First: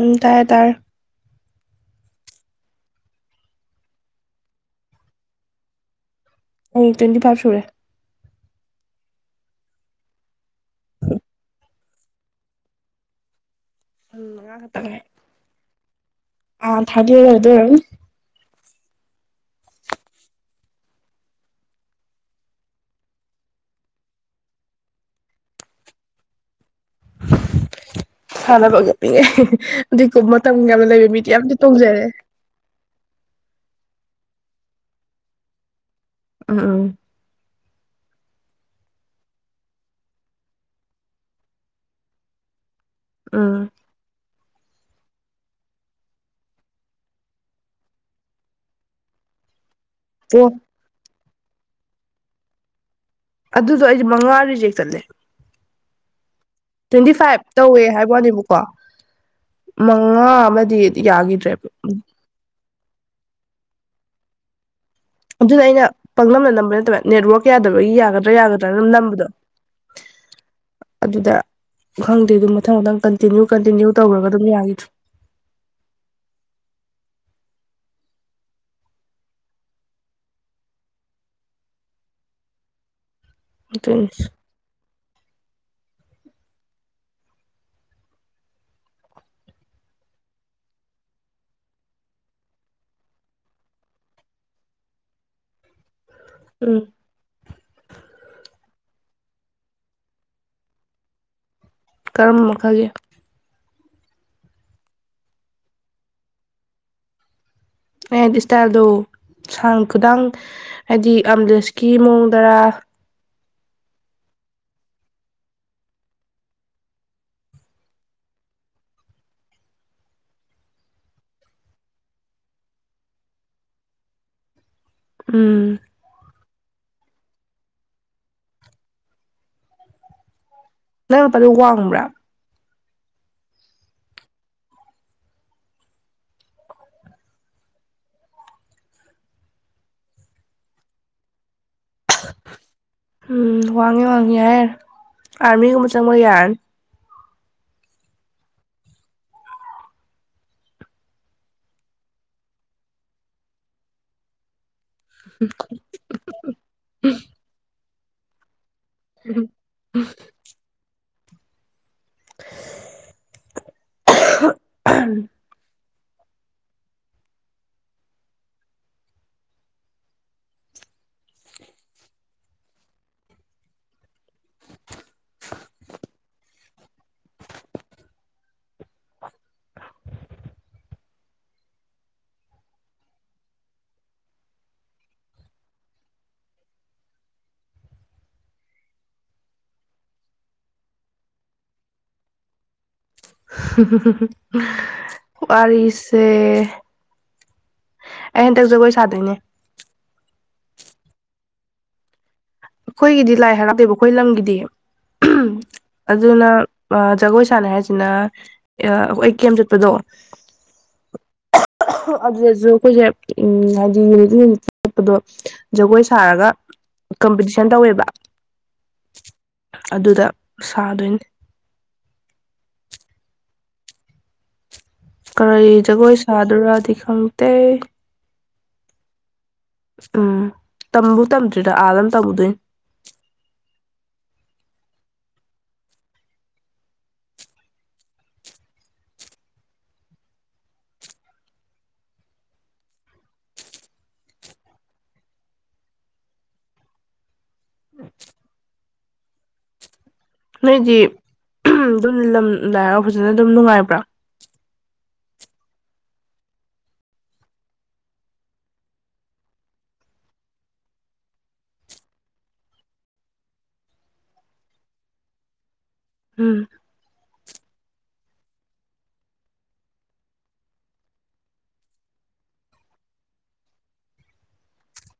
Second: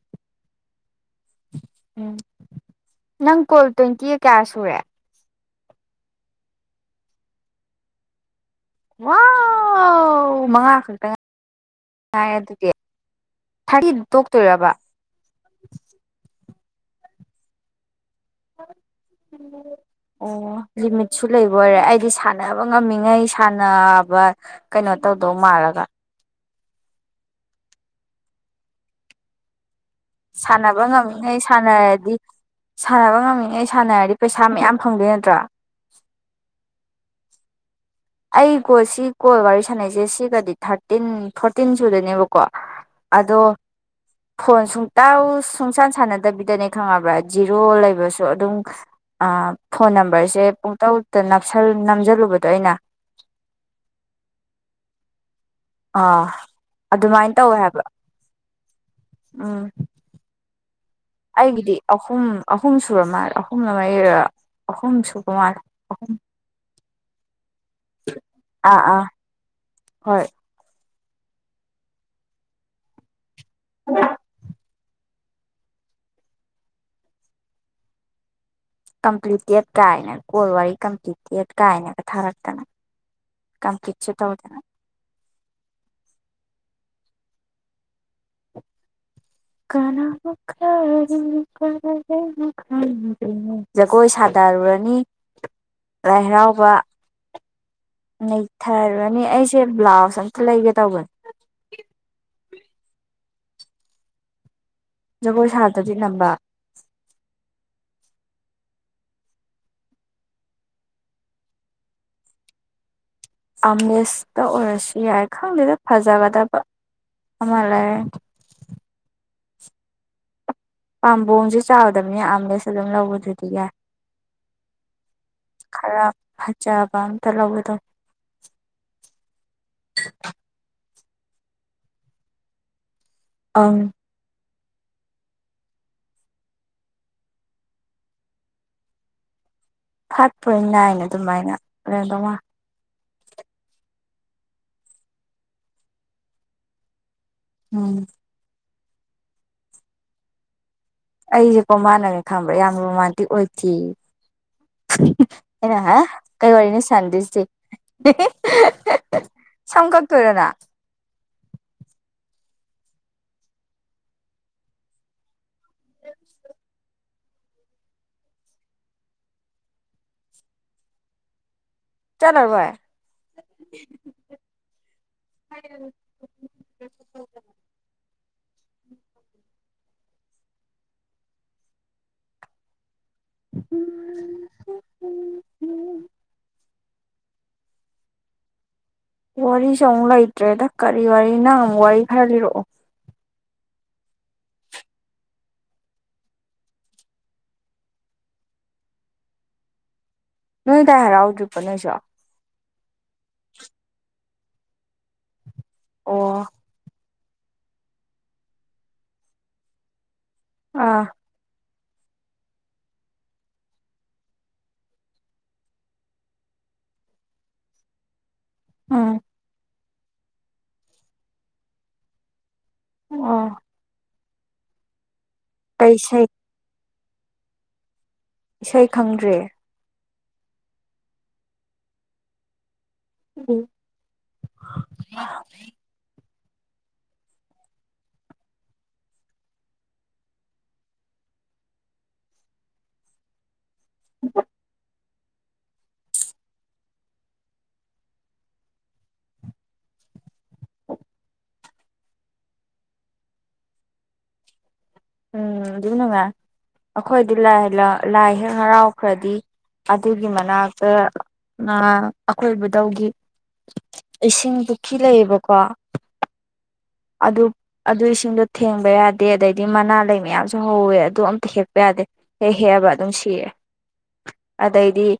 ꯎꯝ ꯇꯥꯔꯦ-ꯇꯥꯔꯦ ꯎꯝ ꯅꯪ ꯀꯣꯜ ꯇ꯭ꯋꯦꯟꯇꯤꯒ ꯀꯌꯥ ꯁꯨꯔꯦ ꯑꯩ ꯇ꯭ꯋꯦꯟꯇꯤ ꯐꯥꯏꯚ ꯁꯨꯔꯦ ꯋꯥꯎ ꯃꯉꯥ ꯈꯛꯇ ꯉ ꯉꯥꯏꯔꯦ ꯑꯗꯨꯗꯤ ꯊ꯭ꯔꯥꯇꯤ ꯇꯣꯛ ꯎꯝ ꯃꯉꯥ ꯇꯣꯏꯔꯕꯥ ꯈꯛꯇ ꯉꯥꯏꯔꯦ ꯑꯥ ꯊꯥꯔ꯭ꯇꯤ ꯌꯧꯗꯣꯏ ꯑꯣꯏꯔꯝꯅꯤ ꯑꯣ ꯂꯤꯃꯤꯠꯁꯨ ꯂꯩꯕꯣꯏꯔꯦ ꯑꯩꯗꯤ ꯁꯥꯟꯅꯕ ꯉꯝꯃꯤꯉꯩ ꯁꯥꯟꯅꯕ ꯀꯩꯅꯣ ꯇꯧꯗꯧ ꯃꯥꯜꯂꯒ [unintelligible] ꯃꯇꯝ ꯁꯥꯟꯅꯕ ꯌꯥꯝꯅ ꯂꯩꯕ ꯃꯤꯗꯤ ꯉꯝꯃꯤꯉꯩ ꯌꯥꯝꯗꯤ ꯇꯣꯡꯖꯔꯦ ꯁꯥꯟꯅꯔꯗꯤ ꯁꯥꯟꯅꯕ ꯉꯝꯃꯤꯉꯩ ꯁꯥꯟꯅꯔꯗꯤ ꯄꯩꯁꯥ ꯃꯌꯥꯝ ꯐꯪꯗꯣꯏ ꯅꯠꯇꯔꯣ [unintelligible] ꯑꯩ ꯀꯣꯜ ꯁꯤ ꯀꯣꯜ ꯋꯥꯔꯤ ꯁꯥꯟꯅꯩꯁꯦ ꯁꯤꯒꯗꯤ ꯊꯥꯔꯇꯤꯟ ꯐꯣꯔꯇꯤꯟ ꯁꯨꯔꯗꯣꯏꯅꯦꯕꯀꯣ ꯑꯗꯣ ꯎꯝ ꯐꯣꯟ ꯁꯨꯡꯇꯧꯎ ꯁꯨꯡꯁꯥꯟ ꯁꯥꯟꯅꯗꯕꯤꯗꯅꯦ ꯈꯪꯉꯕꯔꯥ ꯖꯤꯔꯣ ꯂꯩꯕꯁꯨ ꯑꯗꯨꯝ ꯑꯥ ꯐꯣꯟ ꯅꯝꯕꯔꯁꯦ ꯑꯣ ꯄꯨꯡ ꯇꯧ ꯅꯞꯁꯜ ꯅꯝꯖꯜꯂꯨꯕꯗꯣ ꯑꯩꯅ ꯑꯗꯨꯗꯣ ꯑꯩꯗꯤ ꯃꯉꯥ ꯔꯤꯖꯦꯛ ꯆꯠꯂꯦ ꯑꯥ ꯇ꯭ꯋꯦꯟꯇꯤ ꯐꯥꯏꯚ ꯇꯧꯋꯦ ꯍꯥꯏꯕ ꯋꯥꯅꯦꯕꯀꯣ ꯎꯝ ꯃꯉꯥ ꯑꯃꯗꯤ [unintelligible] ꯑꯩꯒꯤꯗꯤ ꯑꯍꯨꯝ ꯑꯍꯨꯝ ꯁꯨꯔ ꯃꯥꯜꯂꯦ ꯑꯍꯨꯝꯂ ꯃꯔꯤꯔꯥ ꯑꯗꯨꯅ ꯑꯩꯅ ꯄꯪꯅꯝꯗ ꯅꯝꯕ ꯅꯠꯇꯔꯥ ꯅꯦꯠꯋꯛ ꯌꯥꯗꯕꯒꯤ ꯌꯥꯒꯗꯔꯥ- ꯌꯥꯒꯗꯔꯥꯅ ꯑꯥ ꯑꯗꯨꯝ ꯑꯥ ꯅꯝꯕꯗꯣ ꯍꯣꯏ ꯑꯗꯨꯗ ꯈꯪꯗꯦ ꯑꯗꯨꯝ ꯃꯊꯪ ꯃꯊꯪ ꯄꯅ ꯀꯟꯇꯤꯅ꯭ꯌꯨ ꯀꯟꯇꯤꯅ꯭ꯌꯨ ꯇꯧꯔꯒ ꯑꯗꯨꯝ ꯌꯥꯒꯤꯗꯔꯦ ꯀꯝꯄ꯭ꯂꯤꯇꯦꯠ ꯀꯥꯏꯅ ꯀꯣꯜ ꯋꯥꯔꯤ ꯀꯝꯄ꯭ꯂꯤꯠꯦꯠ ꯀꯥꯏꯅꯒ ꯊꯥꯔꯛꯇꯅ ꯑꯗꯨꯏꯅꯤ ꯀꯝꯀ꯭ꯂꯤꯠꯁꯨ ꯇꯧꯗꯅ ꯀꯅꯥꯅꯣ ꯀꯔꯤꯅꯣ ꯀꯗꯥꯏꯗꯩꯅꯣ ꯈꯪꯗꯔꯤꯉꯩ ꯖꯒꯣꯏ ꯁꯥꯗꯔꯨꯔꯅꯤ ꯂꯥꯏ ꯍꯔꯥꯎꯕ ꯎꯝ ꯅꯩꯊꯔ ꯅꯦ ꯑꯩꯁꯦ ꯕ꯭ꯂꯥꯎꯁ ꯑꯝꯇ ꯂꯩꯒꯦ ꯇꯧꯕꯅꯦ ꯀꯔꯝꯕ ꯃꯈꯜꯒꯤ ꯖꯒꯣꯏ ꯁꯥꯗꯗꯤ ꯅꯝꯕ ꯑꯩ ꯍꯥꯏꯗꯤ ꯏꯁꯇꯥꯏꯜꯗꯣ ꯁꯥꯡ ꯈꯨꯗꯥꯡ ꯍꯥꯏꯗꯤ ꯑꯝꯂꯦꯁꯀꯤ ꯃꯑꯣꯡꯗꯔꯥ ꯑꯝꯂꯦꯁꯇ ꯑꯣꯏꯔꯁꯨ ꯌꯥꯏ ꯈꯪꯗꯦꯗ ꯐꯖꯒꯗꯕ ꯑꯃ ꯂꯩꯔꯅꯤ ꯄꯥꯝꯕꯣꯝꯁꯦ ꯆꯥꯎꯗꯝꯅꯤꯅ ꯑꯝꯂꯦꯁ ꯑꯗꯨꯝ ꯂꯧꯕꯗꯨꯗꯤ ꯌꯥꯏ ꯎꯝ ꯈꯔ ꯐꯖꯞ ꯀꯋꯥ ꯑꯃꯇ ꯂꯧꯒꯦ ꯇꯧꯅꯤ [unintelligible] ꯋꯥꯡꯕ꯭ꯔꯥ ꯑꯪ ꯐꯥꯏꯚ ꯄꯣꯏꯟ ꯅꯥꯏꯟ ꯑꯗꯨꯃꯥꯏꯅ ꯂꯩꯔꯝꯗꯧ ꯃꯥꯜꯂꯦ ꯎꯝ ꯋꯥꯡꯉꯦ ꯋꯥꯉꯦ ꯌꯥꯔꯦ ꯌꯥꯔ ꯑꯥꯔꯃꯤꯒꯨꯝꯕ ꯆꯪꯕ ꯌꯥꯔꯅꯤ ꯎꯝ ꯑꯩꯖꯦꯀꯣ ꯃꯥꯟꯅꯅꯦ ꯈꯪꯕ꯭ꯔꯥ ꯌꯥꯝ ꯔꯣꯃꯥꯟꯇꯤꯛ ꯑꯣꯏꯗꯦꯌꯦ ꯑꯩꯅ ꯍꯥ ꯀꯩ ꯋꯥꯔꯤꯅꯣ ꯁꯥꯟꯅꯗꯣꯏꯁꯦ [unintelligible] ꯁꯝ ꯀꯛ ꯇꯣꯏꯔꯣ ꯅꯪ [inaudible] ꯆꯠꯂꯔꯣꯢ [inaudible] [unintelligible] ꯋꯥꯔꯤꯁꯨ ꯑꯃꯨꯛ ꯂꯩꯇ꯭ꯔꯦꯗ ꯀꯔꯤ ꯋꯥꯔꯤ ꯅꯪ ꯑꯃꯨꯛ ꯋꯥꯔꯤ ꯈꯔ ꯂꯤꯔꯛꯑꯣ ꯋꯥꯔꯤꯁꯦ ꯑꯩ ꯍꯟꯇꯛ ꯖꯒꯣꯏ ꯁꯥꯗꯣꯏꯅꯦ ꯅꯣꯏ ꯂꯥꯏ ꯍꯥꯏꯔꯥꯎꯗ꯭ꯔꯤꯕꯣ ꯅꯣꯏꯁꯨ ꯑꯩꯈꯣꯏꯗꯤ ꯂꯥꯏ ꯍꯔꯥꯎꯗꯦꯕ ꯑꯩꯈꯣꯏ ꯂꯝꯒꯤꯗꯤ [inaudible] ꯑꯣ ꯑꯗꯨꯅ ꯑꯥ ꯖꯒꯣꯏ ꯁꯥꯟꯅꯤ ꯍꯥꯏꯁꯤꯅ ꯑꯥ ꯈꯣꯏ ꯀꯦꯝ ꯆꯠꯄꯗꯣ ꯑꯥ ꯑꯗꯨꯗꯁꯨ ꯑꯩꯈꯣꯏꯁꯦ ꯎꯝ ꯍꯥꯏꯗꯤ [inaudible] ꯆꯠꯄꯗꯣ ꯖꯒꯣꯏ ꯁꯥꯔꯒ ꯀꯝꯄꯤꯇꯤ [unintelligible] ꯇꯧꯑꯦꯕ ꯎꯝ ꯑꯗꯨꯗ ꯁꯥꯗꯣꯏꯅꯤ ꯑꯥ ꯀꯔꯤ ꯖꯒꯣꯏ ꯏꯁꯩ ꯁꯥꯗꯣꯏꯔꯗꯤ [inaudible] ꯏꯁꯩ ꯈꯪꯗ꯭ꯔꯦ ꯎꯝ ꯇꯝꯕꯨ ꯇꯝꯗ꯭ꯔꯤꯗ ꯑꯥꯗ ꯑꯃ ꯇꯝꯃꯨꯗꯣꯏꯅꯦ [unintelligible] [inaudible] [unintelligible] ꯅꯣꯏꯗꯤ ꯑꯗꯨꯝ ꯂꯝ ꯂꯥꯏꯍꯔꯥꯎꯕ ꯐꯖꯅ ꯑꯗꯨꯝ ꯅꯨꯡꯉꯥꯏꯕ꯭ꯔꯥ ꯎꯝ ꯑꯗꯨꯝ ꯅꯨꯡꯉꯥꯏ ꯑꯩꯈꯣꯏꯗꯤ ꯂꯥꯏ ꯂꯥꯏ ꯍꯦꯛ ꯍꯔꯥꯎꯈ꯭ꯔꯗꯤ ꯑꯗꯨꯒꯤ ꯃꯅꯥꯛꯇ ꯉꯥ ꯑꯩꯈꯣꯏꯕꯨꯗꯧꯒꯤ ꯏꯁꯤꯡ ꯄꯨꯈ꯭ꯔꯤ ꯂꯩꯌꯦꯕꯀꯣ ꯎꯝ ꯑꯗꯨ ꯑꯗꯨ ꯏꯁꯤꯡꯗꯣ ꯊꯦꯡꯕ ꯌꯥꯗꯦ ꯑꯗꯩ ꯃꯅꯥ ꯂꯩ ꯃꯌꯥꯝꯁꯨ ꯍꯧꯋꯦ ꯑꯗꯨ ꯑꯝꯇ ꯍꯦꯛꯄ ꯌꯥꯗꯦ ꯍꯦꯛ ꯍꯦꯛꯑꯕ ꯑꯗꯨꯝ ꯁꯤꯔꯦ ꯑꯗꯩꯗꯤ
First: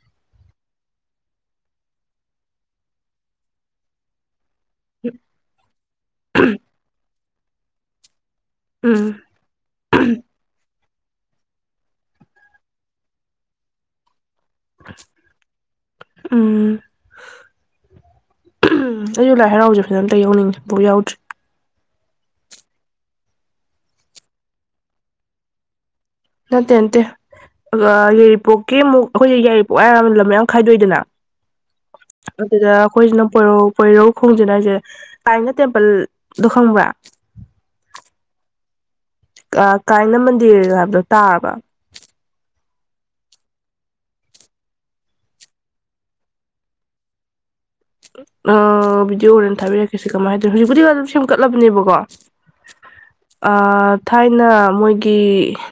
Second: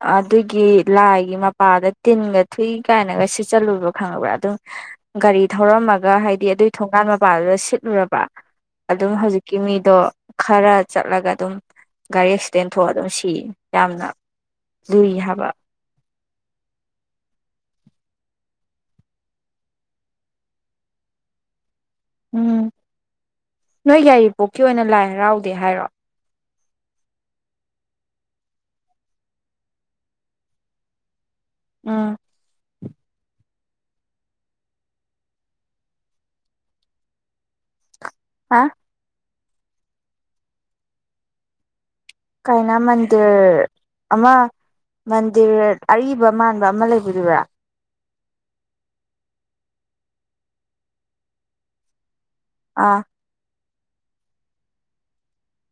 ꯑꯗꯨꯒꯤ ꯂꯥꯏꯒꯤ ꯃꯄꯥꯗ ꯇꯤꯟꯒ ꯊꯨꯏ ꯀꯥꯏꯅꯒ ꯁꯤꯠꯆꯜꯂꯨꯕꯈꯪꯉꯕ꯭ꯔꯥ ꯑꯗꯨꯝ ꯒꯥꯔꯤ ꯊꯧꯔꯝꯃꯒ ꯍꯥꯏꯗꯤ ꯑꯗꯨꯒꯤ ꯊꯣꯡꯒꯥꯟ ꯃꯄꯥꯗꯨꯗ ꯁꯤꯠꯂꯨꯔꯕ ꯎꯝ ꯑꯗꯨꯝ ꯍꯧꯖꯤꯛꯀꯤ ꯃꯤ ꯑꯗꯣ ꯈꯔ ꯆꯠꯂꯒ ꯑꯗꯨꯝ ꯒꯥꯔꯤ ꯑꯦꯛꯁꯤꯗꯦꯟ ꯊꯣꯛꯑ ꯑꯗꯨꯝ ꯁꯤꯌꯦ ꯌꯥꯝꯅ ꯂꯨꯏ ꯍꯥꯏꯕ ꯎꯝ ꯎꯝ ꯑꯩꯁꯨ ꯂꯥꯏ ꯍꯔꯥꯎꯖꯦ ꯐꯖꯅ ꯑꯝꯇ ꯌꯥꯎꯅꯤꯡꯉꯦ ꯑꯝꯕꯨ ꯌꯥꯎꯗ꯭ꯔꯤ ꯎꯝ ꯅꯣꯏ ꯌꯥꯏꯔꯤꯄꯣꯛꯀꯤ ꯑꯣꯏꯅ ꯂꯥꯏ ꯍꯔꯥꯎꯗꯦ ꯍꯥꯏꯔꯣ ꯅꯠꯇꯦ ꯅꯠꯇꯦ ꯌꯥꯏꯔꯤꯄꯣꯛꯀꯤ ꯑꯃꯨꯛ ꯑꯩꯈꯣꯏꯒꯤ ꯌꯥꯏꯔꯤꯄꯣꯛ ꯍꯥꯏꯔꯒ ꯂꯝ ꯃꯌꯥꯝ ꯈꯥꯏꯗꯣꯏꯗꯅ ꯎꯝ ꯑꯗꯨꯗ ꯑꯩꯈꯣꯏꯁꯤꯅ ꯄꯣꯏꯔꯧ ꯄꯣꯏꯔꯧꯈꯣꯡꯖꯤꯟ ꯍꯥꯏꯁꯦ ꯀꯥꯏꯅ ꯇꯦꯝꯄꯜꯗꯣ ꯈꯪꯕ꯭ꯔꯥ ꯍꯥ ꯑꯥ ꯀꯥꯏꯅ ꯃꯟꯗꯤꯔ ꯍꯥꯏꯕꯗꯣ ꯇꯥꯔꯕ ꯀꯥꯏꯅ ꯃꯟꯗꯤꯔ ꯑꯃ ꯃꯟꯗꯤꯔ ꯑꯔꯤꯕ ꯃꯥꯟꯕ ꯑꯃ ꯂꯩꯕꯗꯨꯔꯥ ꯑ ꯕꯤꯗꯤꯑꯣ ꯍꯣꯔꯦꯟ ꯊꯥꯕꯤꯔꯛꯀꯦꯁꯦ ꯀꯃꯥꯏꯅ ꯍꯥꯏꯗꯣꯏꯅꯣ ꯍꯧꯖꯤꯛꯄꯨꯗꯤ ꯑꯗꯨꯝ ꯁꯦꯝꯒꯠꯂꯕꯅꯦꯕꯀꯣ ꯑꯥ ꯑꯥ ꯊꯥꯏꯅ ꯃꯣꯏꯒꯤ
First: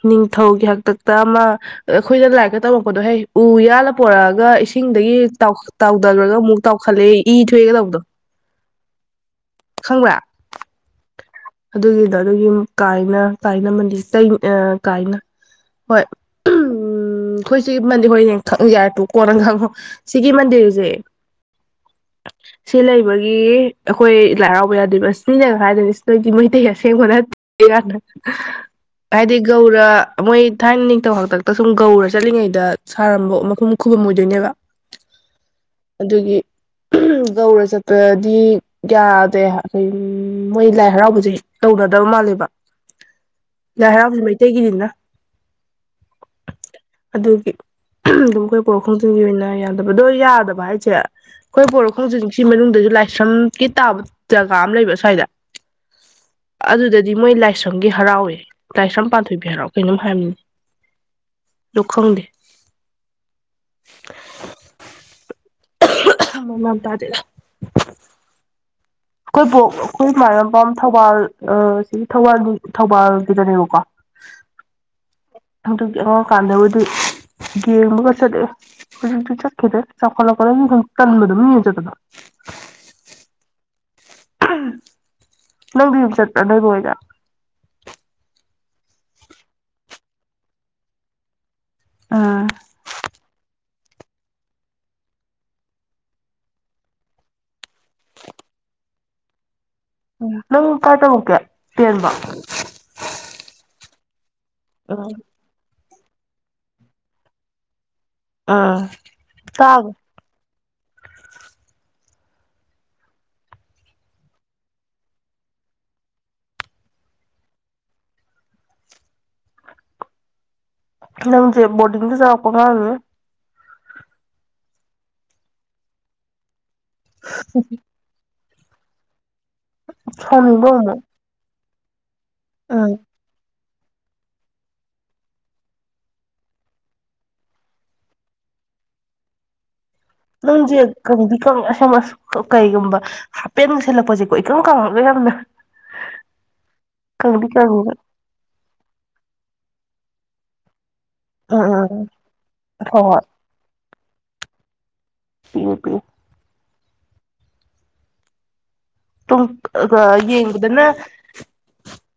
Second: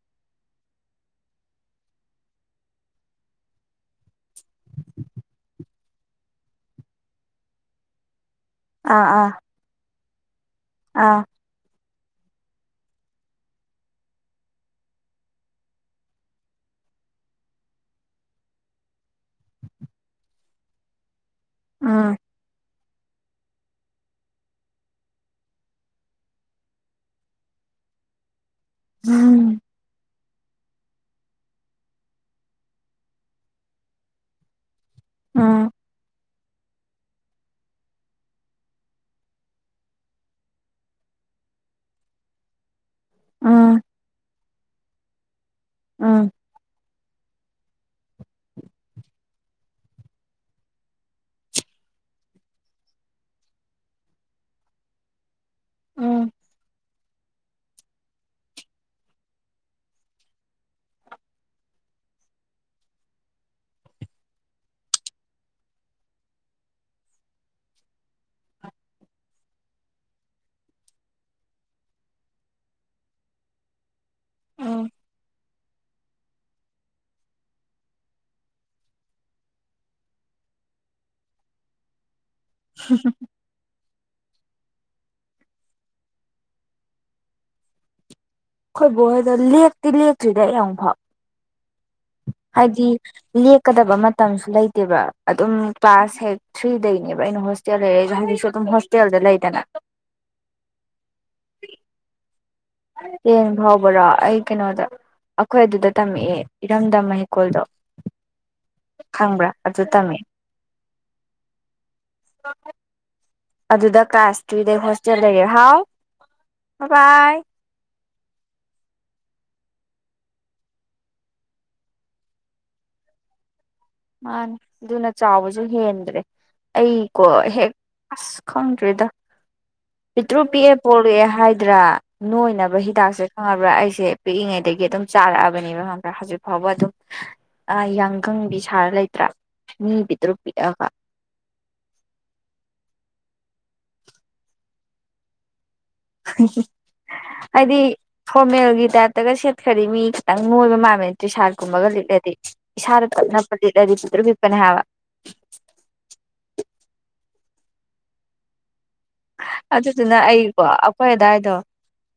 ꯅꯤꯡꯊꯧꯒꯤ ꯍꯥꯛꯇꯛꯇ ꯑꯃ ꯑꯩꯈꯣꯏꯅ ꯂꯥꯏꯔꯤꯛꯀ ꯇꯝꯃꯛꯄꯗꯣꯍꯦ ꯎ ꯌꯥꯜꯂ ꯄꯣꯔꯛꯑꯒ ꯏꯁꯤꯡꯗꯒꯤ ꯇꯥꯎ ꯇꯥꯎꯗꯒꯔꯒ ꯑꯃꯨꯛ ꯇꯥꯎ [unintelligible] ꯏ ꯊꯣꯛꯑꯦꯅ ꯇꯧꯕꯗꯣ ꯑꯥ ꯑꯥ ꯈꯪꯕ꯭ꯔꯥ ꯑꯥ ꯑꯗꯨꯒꯤꯗꯣ ꯑꯗꯨꯒꯤ ꯀꯥꯏꯅ ꯀꯥꯏꯅ ꯃꯟꯗꯤꯔ ꯀꯥꯏꯅ ꯍꯣꯏ ꯎꯝ ꯑꯩꯈꯣꯏ ꯁꯤ ꯃꯟꯗꯤꯔ ꯍꯣꯏꯑꯦ ꯈꯪꯏ ꯌꯥꯏ꯭ꯔꯦ ꯇꯣꯛꯑꯣ ꯀꯣꯟꯅ ꯉꯥꯡꯉꯣ ꯁꯤꯒꯤ ꯃꯟꯗꯤꯔꯁꯦ ꯎꯝ ꯁꯤ ꯂꯩꯕꯒꯤ ꯑꯩꯈꯣꯏ ꯂꯥꯏ ꯍꯔꯥꯎꯕ ꯌꯥꯗꯦꯕ ꯁꯤꯅ ꯀꯥꯏꯗꯦ [unintelligible] ꯃꯩꯇꯩ ꯑꯁꯦꯡꯕ ꯅꯠꯇꯦ ꯍꯥꯏꯗꯤ ꯎꯝ ꯒꯧꯔ ꯃꯣꯏ ꯊꯥꯏꯅ ꯅꯤꯡꯊꯧ ꯍꯥꯛꯇꯛꯇ ꯁꯨꯝ ꯒꯧꯔ ꯆꯠꯂꯤꯉꯩꯗ ꯁꯥꯔꯝꯕ [unintelligible] ꯈꯨꯕꯝ ꯑꯣꯏꯗꯣꯏꯅꯦꯕ ꯎꯝ ꯑꯗꯨꯒꯤ ꯒꯧꯔ ꯆꯠꯄꯗꯤ ꯌꯥꯗꯦ ꯎꯝ ꯃꯣꯏ ꯂꯥꯏ ꯍꯔꯥꯎꯕꯁꯦ ꯇꯧꯅꯗꯕ ꯃꯥꯜꯂꯦꯕ ꯎꯝ ꯂꯥꯏꯍꯔꯎꯕꯖ ꯃꯩ [unintelligible] ꯎꯝ ꯑꯗꯨꯒꯤ ꯑꯗꯨꯝ ꯑꯩꯈꯣꯏ ꯕꯣꯔꯣꯛꯈꯣꯟꯖꯟꯒꯤ ꯑꯣꯏꯅ ꯌꯥꯗꯕꯗꯣ ꯌꯥꯗꯕ ꯍꯥꯏ ꯁꯦ ꯑꯩꯈꯣꯏ ꯕꯣꯔꯣꯛ ꯈꯣꯡꯖꯟꯁꯤ ꯃꯅꯨꯡꯗꯁꯨ ꯂꯥꯏꯁ꯭ꯔꯝꯒꯤ ꯇꯥꯕ ꯖꯒꯥ ꯑꯃ ꯂꯩꯕ ꯁꯁ꯭ꯋꯥꯏꯗ ꯎꯝ ꯑꯗꯨꯗꯗꯤ ꯃꯣꯏ ꯂꯥꯏꯁ꯭ꯔꯝꯒꯤ ꯍꯔꯥꯎꯋꯦ ꯂꯥꯏꯁ꯭ꯔꯝ ꯄꯥꯟꯊꯣꯏꯕꯤ ꯍꯔꯥꯎ ꯀꯩꯅꯣꯝ ꯍꯥꯏꯕꯅꯤ ꯑꯗꯨ ꯈꯪꯗꯦ [unintelligible] ꯇꯥꯗꯦꯗ ꯑꯩꯈꯣꯏꯕꯣꯛ ꯑꯩꯈꯣꯏꯃꯥꯏꯔꯝꯄꯥꯝ ꯊꯧꯕꯥꯜ ꯑ ꯑꯁꯤꯒꯤ ꯊꯧꯕꯥꯜꯒꯤ ꯊꯧꯕꯥꯜꯒꯤꯗꯅꯦꯕꯀꯣ ꯎꯝ ꯑꯗꯨ ꯑꯉꯥꯡꯑꯣꯏꯀꯥꯟꯗꯕꯨꯗꯤ ꯌꯦꯡꯕꯒ ꯆꯠꯂꯑꯦ ꯍꯧꯖꯤꯛꯇꯤ ꯆꯠꯈꯤꯗ꯭ꯔꯦ ꯆꯥꯎꯈꯠꯂꯛꯄ ꯇꯟꯕꯗꯣ ꯃꯤꯃꯌꯨꯝ ꯆꯠꯄꯗꯣ ꯍꯝ [unintelligible] ꯅꯪꯗꯤ ꯑꯗꯨꯡ ꯆꯠꯄꯔꯣ ꯅꯣꯏꯕꯣꯛ ꯍꯣꯏꯗ ꯑꯩꯈꯣꯏ ꯕꯣꯍꯣꯏꯗ ꯂꯦꯛꯇꯤ ꯂꯦꯛꯇ꯭ꯔꯤꯗ ꯑꯩ ꯑꯃꯨꯛ ꯐꯥꯎ ꯍꯥꯏꯗꯤ ꯂꯦꯛ ꯆꯛꯀꯗꯕ ꯃꯇꯝꯁꯨ ꯂꯩꯇꯦꯕ ꯑꯗꯨꯝ ꯀ꯭ꯂꯥꯁ ꯍꯦꯛ ꯊ꯭ꯔꯤꯗꯩꯅꯦꯕ ꯑꯩꯅ ꯍꯣꯁꯇꯦꯜ ꯂꯩꯔꯩꯖꯦ ꯍꯧꯖꯤꯛꯁꯨ ꯑꯗꯨꯝ ꯍꯣꯁꯇꯦꯜꯗ ꯂꯩꯗꯅ ꯎ ꯅꯪ ꯀꯥꯏ ꯇꯝꯃꯛꯀꯦ ꯇꯦꯟꯕꯥꯎ ꯇꯦꯟ ꯐꯥꯎꯕ꯭ꯔꯣ ꯑꯩ ꯀꯩꯅꯣꯗ ꯎꯝ ꯑꯩꯈꯣꯏ ꯑꯗꯨꯗ ꯇꯝꯃꯛꯑꯦ ꯏꯔꯝꯗꯝ ꯍꯩꯀꯣꯜꯗꯣ ꯑꯥ ꯀꯥꯕ [unintelligible] ꯑꯗꯨꯗ ꯀ꯭ꯂꯥꯁ ꯊ꯭ꯔꯤꯗꯩ ꯍꯣꯁꯇꯦꯜ ꯂꯩꯔꯦ ꯍꯥꯎ ꯕꯥ ꯕꯥꯏ ꯅ ꯪꯖꯦ ꯕꯣꯔꯗꯤꯡꯗ ꯆꯥꯎꯔꯛꯄ ꯑꯉꯥꯡꯅꯤꯅꯦ ꯃꯥꯅꯤ ꯑꯗꯨꯅ ꯆꯥꯎꯕꯖꯨ ꯍꯦꯟꯗ꯭ꯔꯦ ꯑꯩꯀꯣ ꯍꯦꯛ ꯑꯁ ꯈꯪꯗ꯭ꯔꯤꯗ ꯄꯤꯇ꯭ꯔꯨ ꯁꯥꯎꯅꯤꯡꯕ ꯄꯤꯑꯦ ꯑꯃꯨꯛ ꯄꯣꯔꯑꯦ ꯍꯥꯏ ꯗ꯭ꯔꯥ ꯅꯣꯏꯅꯕ ꯍꯤꯗꯥꯛꯁꯦ ꯈꯪꯉꯕ꯭ꯔꯥ ꯑꯩ ꯑꯩꯁꯦ ꯄꯤꯛꯏꯉꯩꯗꯒꯤ ꯑꯗꯨꯝ ꯆꯥꯔꯛꯑꯕꯅꯦꯕ ꯈꯪꯕ꯭ꯔꯥ ꯍꯧꯖꯤꯛ ꯐꯥꯎꯕ ꯑꯗꯨꯝ ꯌꯥꯡꯀꯪꯕꯤ ꯁꯥꯔ ꯂꯩꯇ꯭ꯔꯥ ꯃꯤ ꯄꯤꯛꯇ꯭ꯔꯨ ꯅꯪꯖꯦ ꯄꯤꯛꯑꯒ ꯀꯪꯗꯤ ꯀꯪꯉꯦ ꯑꯁꯦꯡꯕ ꯑꯁ ꯀꯩꯒꯨꯝꯕ ꯍꯥꯄꯦꯟꯒ ꯁꯦꯠꯂꯛꯄꯖꯦꯀꯣ ꯏꯀꯪ ꯀꯪꯉꯒ ꯌꯥꯝꯅ ꯀꯪꯗꯤ ꯍꯥꯏꯗꯤ ꯀꯪꯉꯦꯕ ꯐꯣꯔꯃꯦꯜꯒꯤ ꯇꯥꯏꯞꯇꯒ ꯁꯦꯠꯈ꯭ꯔꯗꯤ ꯃꯤ ꯈꯤꯇꯪꯪ ꯅꯣꯏꯕ ꯃꯥꯟꯕꯅꯦ ꯇ꯭ꯔꯤꯁꯥꯠ ꯎꯝ ꯎꯝ ꯀꯨꯝꯕꯒ ꯎꯝ ꯂꯤꯠꯂꯗꯤ ꯍꯣꯏ ꯏꯁꯥꯗ ꯇꯞꯅꯞꯄ ꯂꯤꯠꯂꯗꯤ ꯄꯤꯇ꯭ꯔꯨ ꯄꯤꯛꯄꯅꯦ ꯍꯥꯏꯕ ꯄꯤꯑꯦ ꯄꯤꯑꯦ ꯇꯨꯡ ꯑꯗꯨꯗꯨꯅ ꯑꯩꯀꯣ ꯌꯦꯡꯕꯗꯅ ꯑꯩꯈꯣꯏ ꯑꯗꯥꯏꯗꯣ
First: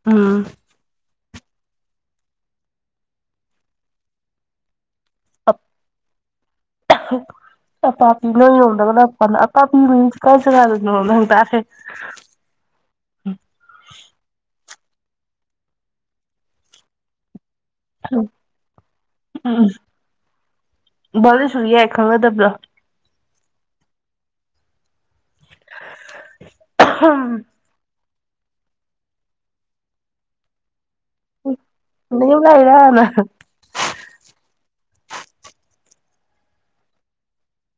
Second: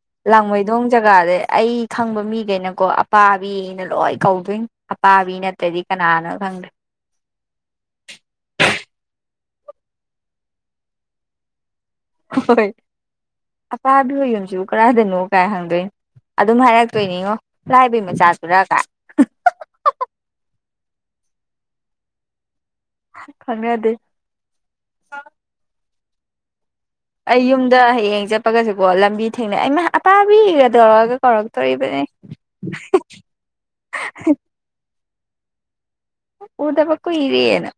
ꯎꯝ ꯂꯥꯡꯃꯩꯗꯣꯡ ꯖꯒꯥꯗꯩ ꯑꯩ ꯈꯪꯕ ꯃꯤꯒꯩꯅꯀꯣ ꯑꯄꯥꯕꯤꯅ ꯂꯣꯏ ꯀꯧꯗꯣꯏꯅꯤ ꯑꯄꯥꯕꯤ ꯅꯠꯇ꯭ꯔꯗꯤ ꯀꯅꯥꯅꯣ ꯈꯪꯗ꯭ꯔꯦ ꯄꯥꯄꯄꯤꯅ ꯌꯧꯗꯕꯅ ꯄꯥꯄꯤ ꯃꯌꯨꯝꯖꯦ ꯀꯗꯥꯏ ꯖꯒꯥꯗꯅꯣ ꯍꯪ ꯇꯥꯁꯦ [unintelligible] ꯍꯣꯏ ꯑꯄꯥꯕꯤ ꯍꯣꯏ ꯌꯨꯝꯁꯤꯕꯨ ꯀꯔꯥꯏꯗꯅꯣ ꯀꯥꯏ ꯍꯪꯗꯣꯏꯅꯤ ꯑꯗꯨꯝ ꯍꯥꯏꯔꯛꯇꯣꯏꯅꯤ ꯏꯉꯣ ꯂꯥꯏꯕꯩ ꯃꯆꯥꯗꯨꯔ ꯀꯥꯏ ꯚꯔꯁꯣꯔꯤ ꯍꯥꯏ ꯈꯪꯅꯗꯕꯗꯣ ꯈꯪꯅꯗꯦ ꯍ ꯑꯩ ꯌꯨꯝꯗ ꯍꯌꯦꯡ ꯆꯠꯄ ꯒꯁꯦꯀꯣ ꯂꯝꯕꯤ ꯊꯦꯡꯅꯩ ꯍꯩꯃꯥ ꯑꯇꯥꯕꯤ ꯇꯧꯔꯒ ꯀꯧꯔꯛ ꯇꯧꯔꯤꯕꯅꯤ ꯅꯌꯨꯝ ꯂꯥꯛꯏꯔꯅ ꯎꯗꯕ ꯀꯨꯏꯔꯦꯅ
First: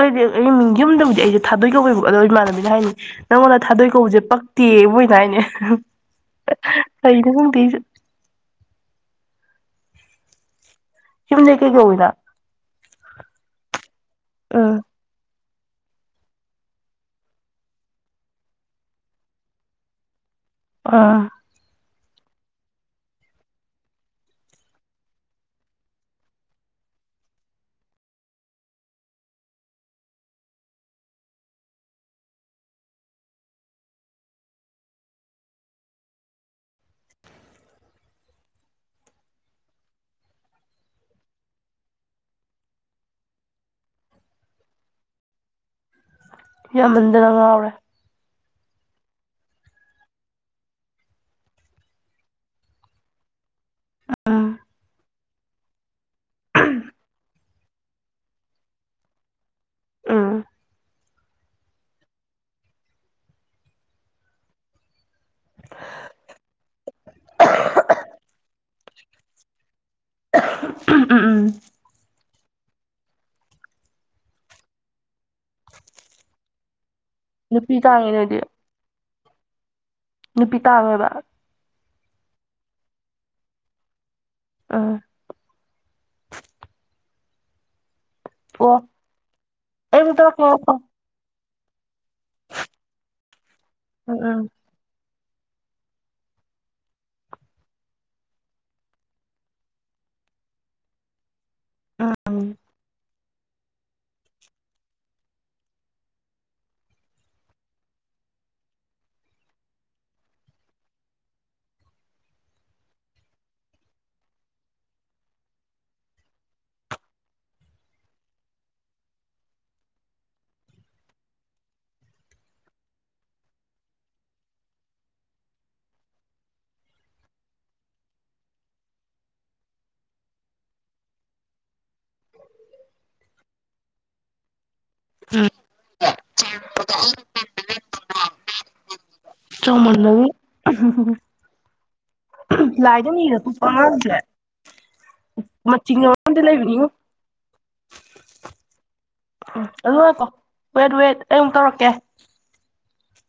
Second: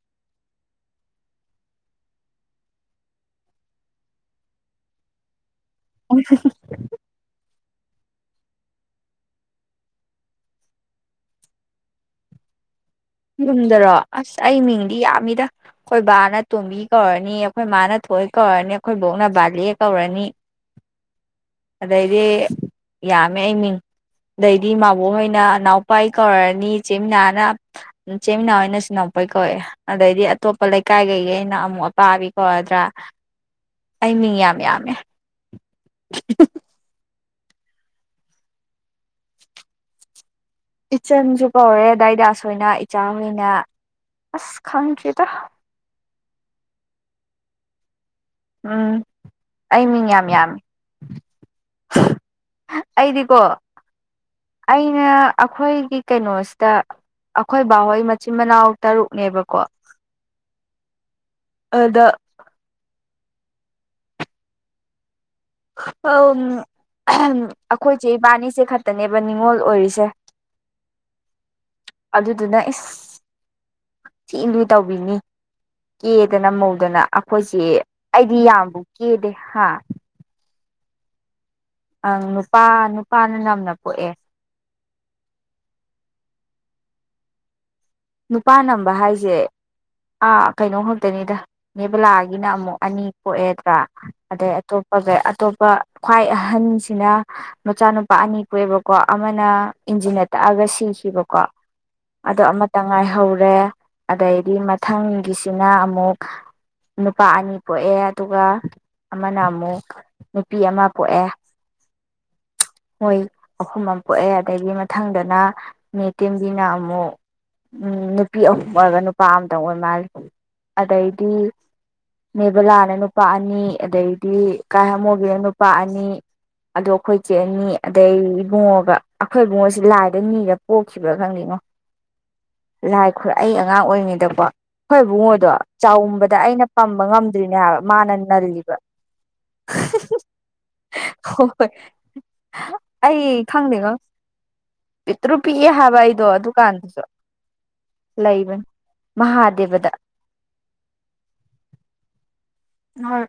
ꯑꯩꯗꯤ ꯑꯩ ꯃꯤꯡ ꯌꯨꯝꯗ ꯕꯨꯗꯤ ꯑꯩꯁꯦ ꯊꯥꯗꯣꯏ ꯀꯧꯌꯦꯕꯀꯣ ꯑꯗꯣ ꯏꯃꯥꯟꯅꯕꯤꯅ ꯍꯥꯏꯅꯦ ꯅꯪꯉꯣꯟꯗ ꯊꯥꯗꯣꯏ ꯀꯧꯕꯁꯦ ꯄꯛꯇꯦꯌꯦ ꯃꯣꯏꯅ ꯍꯥꯏꯅꯦ [unintelligible] ꯌꯨꯝꯗ ꯀꯩ ꯀꯧꯒꯦ ꯅꯪ ꯌꯨꯝꯗꯔꯣ ꯑꯁ ꯑꯩ ꯎꯝ ꯃꯤꯡꯗꯤ ꯌꯥꯝꯃꯤꯗ ꯑꯩꯈꯣꯏ ꯕꯥꯅ ꯇꯣꯝꯕꯤ ꯀꯧꯔꯅꯤ ꯑꯩꯈꯣꯏ ꯃꯥꯅ ꯊꯣꯏ ꯀꯧꯔꯅꯤ ꯑꯩꯈꯣꯏ ꯕꯣꯛꯅ ꯕꯥꯂꯦ ꯀꯧꯔꯅꯤ ꯑ ꯑꯗꯩꯗꯤ ꯌꯥꯝꯃꯦ ꯑꯩ ꯃꯤꯡ ꯑꯗꯩꯗꯤ ꯃꯥꯕꯣꯛꯍꯣꯏꯅ ꯏꯅꯥꯎꯄꯥ ꯀꯧꯔꯅꯤ ꯏꯆꯦꯃꯤꯅꯥꯅ ꯏꯆꯦꯃꯤꯅꯥ ꯑꯣꯏꯅꯁꯨ ꯅꯣꯛꯄꯩ ꯀꯧꯑꯦ ꯑꯗꯩꯗꯤ ꯑꯇꯣꯞꯄ ꯂꯩꯀꯥꯏꯒꯩꯒꯤꯅ ꯑꯃꯨꯛ ꯑꯄꯥꯕꯤ ꯀꯣꯔꯗ꯭ꯔꯥ ꯑꯩ ꯃꯤꯡ ꯌꯥꯝ ꯌꯥꯝꯃꯦ ꯏꯆꯟꯁꯨ ꯀꯧꯔꯦ ꯗꯥ ꯗꯥꯁꯣꯏꯅ ꯏꯆꯥ ꯍꯣꯏꯅ ꯑꯁ ꯈꯪꯗ꯭ꯔꯦꯗ ꯌꯥꯝꯃꯟꯗꯅ ꯉꯥꯎꯔꯦ ꯎꯝ ꯑꯩ ꯃꯤꯡ ꯌꯥꯝ ꯌꯥꯝꯃꯤ ꯑꯩꯗꯤꯀꯣ ꯎꯝ ꯑꯩꯅ ꯑꯩꯈꯣꯏꯒꯤ ꯀꯩꯅꯣꯁꯤꯗ ꯑꯩꯈꯣꯏ ꯕꯥꯍꯣꯏ ꯃꯆꯤꯟ ꯃꯅꯥꯎ ꯇꯔꯨꯛꯅꯦꯕꯀꯣ ꯎꯝ ꯑꯗꯨꯗ ꯑꯍꯝ ꯑꯝ ꯑꯩꯈꯣꯏ ꯆꯦ ꯏꯕꯥꯟꯅꯤꯁꯦ ꯈꯛꯇ ꯅꯦꯕ ꯅꯤꯡꯉꯣꯜ ꯑꯣꯏꯔꯤꯁꯦ ꯎꯝ ꯎꯝ ꯎꯝ ꯑꯗꯨꯗꯨꯅ ꯏꯁ ꯊꯤ ꯂꯨꯅ ꯇꯧꯕꯤꯅꯤ ꯀꯦꯗꯅ ꯃꯧꯗꯅ ꯑꯩꯈꯣꯏ ꯆꯦ ꯅꯨꯄꯤ ꯇꯥꯡꯉꯦ ꯑꯩꯗꯤ ꯅꯣꯏꯗꯤ ꯌꯥꯝꯕꯨ ꯀꯦꯗꯦ ꯍꯥꯥ ꯅꯨꯄꯤ ꯇꯥꯡꯉꯦꯕ ꯑꯪ ꯅꯨꯄꯥ ꯅꯨꯄꯥꯅ ꯅꯝꯅ ꯄꯣꯛꯑꯦ ꯑꯥ ꯅꯨꯄꯥ ꯅꯝꯕ ꯍꯥꯏꯁꯦ ꯑꯩ ꯑꯃꯨꯛ ꯇꯧꯔꯛꯀꯦ ꯑꯥ ꯉꯥꯏꯈꯣ ꯀꯩꯅꯣ ꯈꯛꯇꯅꯤꯗ ꯅꯦꯕꯂꯥꯒꯤꯅ ꯑꯃꯨꯛ ꯑꯅꯤ ꯄꯣꯛ ꯑꯦꯗ꯭ꯔꯥ ꯎꯝ ꯎꯝ ꯑꯗꯩ ꯑꯇꯣꯞꯄꯒꯩ ꯑꯇꯣꯞꯄ ꯈ꯭ꯋꯥꯏ ꯑꯍꯟꯁꯤꯅ ꯃꯆꯥꯅꯨꯄꯥ ꯑꯅꯤ ꯄꯣꯛ ꯑꯦꯕꯀꯣ ꯑꯃꯅ ꯏꯟꯖꯤꯟꯅ ꯇꯛ ꯑꯒ ꯁꯤꯈꯤꯕꯀꯣ ꯎꯝ ꯑꯗꯣ ꯑꯃ ꯉꯥꯏꯍꯧꯔꯦ ꯑꯗꯩꯗꯤ ꯃꯊꯪꯒꯤꯁꯤꯅ ꯑꯃꯨꯛ ꯅꯨꯄꯥ ꯑꯅꯤ ꯄꯣꯛꯑꯦ ꯑꯗꯨꯒ ꯑꯃꯅ ꯑꯃꯨꯛ ꯅꯨꯄꯤ ꯑꯃ ꯄꯣꯛꯑꯦ ꯃꯣꯏ ꯑꯍꯨꯝ ꯑꯃ ꯄꯣꯛꯑꯦ ꯑꯗꯨꯗꯒꯤꯗꯤ ꯃꯊꯪꯗꯅ ꯃꯦꯇꯦꯝꯕꯤꯅ ꯑꯃꯨꯛ ꯅꯨꯄꯤ ꯑꯍꯨꯝ ꯑꯣꯏꯔꯒ ꯅꯨꯄꯥ ꯑꯃꯇꯪ ꯑꯣꯏ ꯃꯥꯜꯂꯦ ꯑꯗꯩꯗꯤ ꯅꯦꯕꯂꯥꯅ ꯅꯨꯄꯥ ꯑꯅꯤ ꯑꯗꯩꯗꯤ ꯀꯥꯏꯃꯨꯕꯤꯅ ꯅꯨꯄꯥ ꯑꯅꯤ ꯑꯗꯣ ꯑꯩꯈꯣꯏ ꯑꯩꯈꯣꯏ ꯆꯦ ꯑꯅꯤ ꯑꯗꯩ ꯏꯕꯨꯡꯉꯣꯒ ꯑꯩꯈꯣꯏ ꯏꯕꯨꯡꯉꯣꯁꯨ ꯂꯥꯏꯗꯒꯤ ꯅꯤꯔꯥ ꯄꯣꯛꯈꯤꯕ꯭ꯔꯥ ꯈꯪꯗꯦꯉꯣ ꯂꯥꯏ ꯈꯨꯔ ꯑꯩ ꯑꯉꯥꯡ ꯑꯣꯏꯔꯤꯉꯩꯗꯀꯣ ꯑꯩꯈꯣꯏ ꯏꯕꯨꯡꯉꯣꯗꯣ ꯆꯥꯛꯎꯝꯕꯗ ꯑꯩꯅ ꯄꯝꯕ ꯉꯝꯗ꯭ꯔꯤꯅꯦ ꯍꯥꯏꯕ ꯃꯥꯅꯅ ꯅꯟꯂꯤꯕ ꯆꯥꯎꯃꯟꯕꯒꯤ ꯍꯣꯏ ꯍꯣꯏ ꯂꯥꯏꯗ ꯅꯤꯔꯒ ꯑꯩ ꯄꯣꯛꯄ ꯈꯪꯗꯦꯉꯣ ꯑꯉꯥꯡꯁꯦ ꯄꯤꯛꯇ꯭ꯔꯨ ꯄꯤꯛꯑꯦ ꯍꯥꯏꯕ ꯃꯆꯤꯡ ꯑꯩꯗꯣ ꯑꯃꯝꯗꯤ ꯂꯩꯕꯅꯤꯉꯣ ꯑꯗꯨꯀꯥꯟꯗꯨꯁꯨ ꯂꯩꯕꯅꯤ ꯎꯝ ꯃꯍꯥꯗꯦꯕꯗ ꯑꯗꯨ ꯅꯥꯏꯈꯣ ꯋꯦꯠ ꯋꯦꯠ ꯑꯩ ꯑꯃꯨꯛ ꯇꯧꯔꯛꯀꯦ ꯍꯣꯏ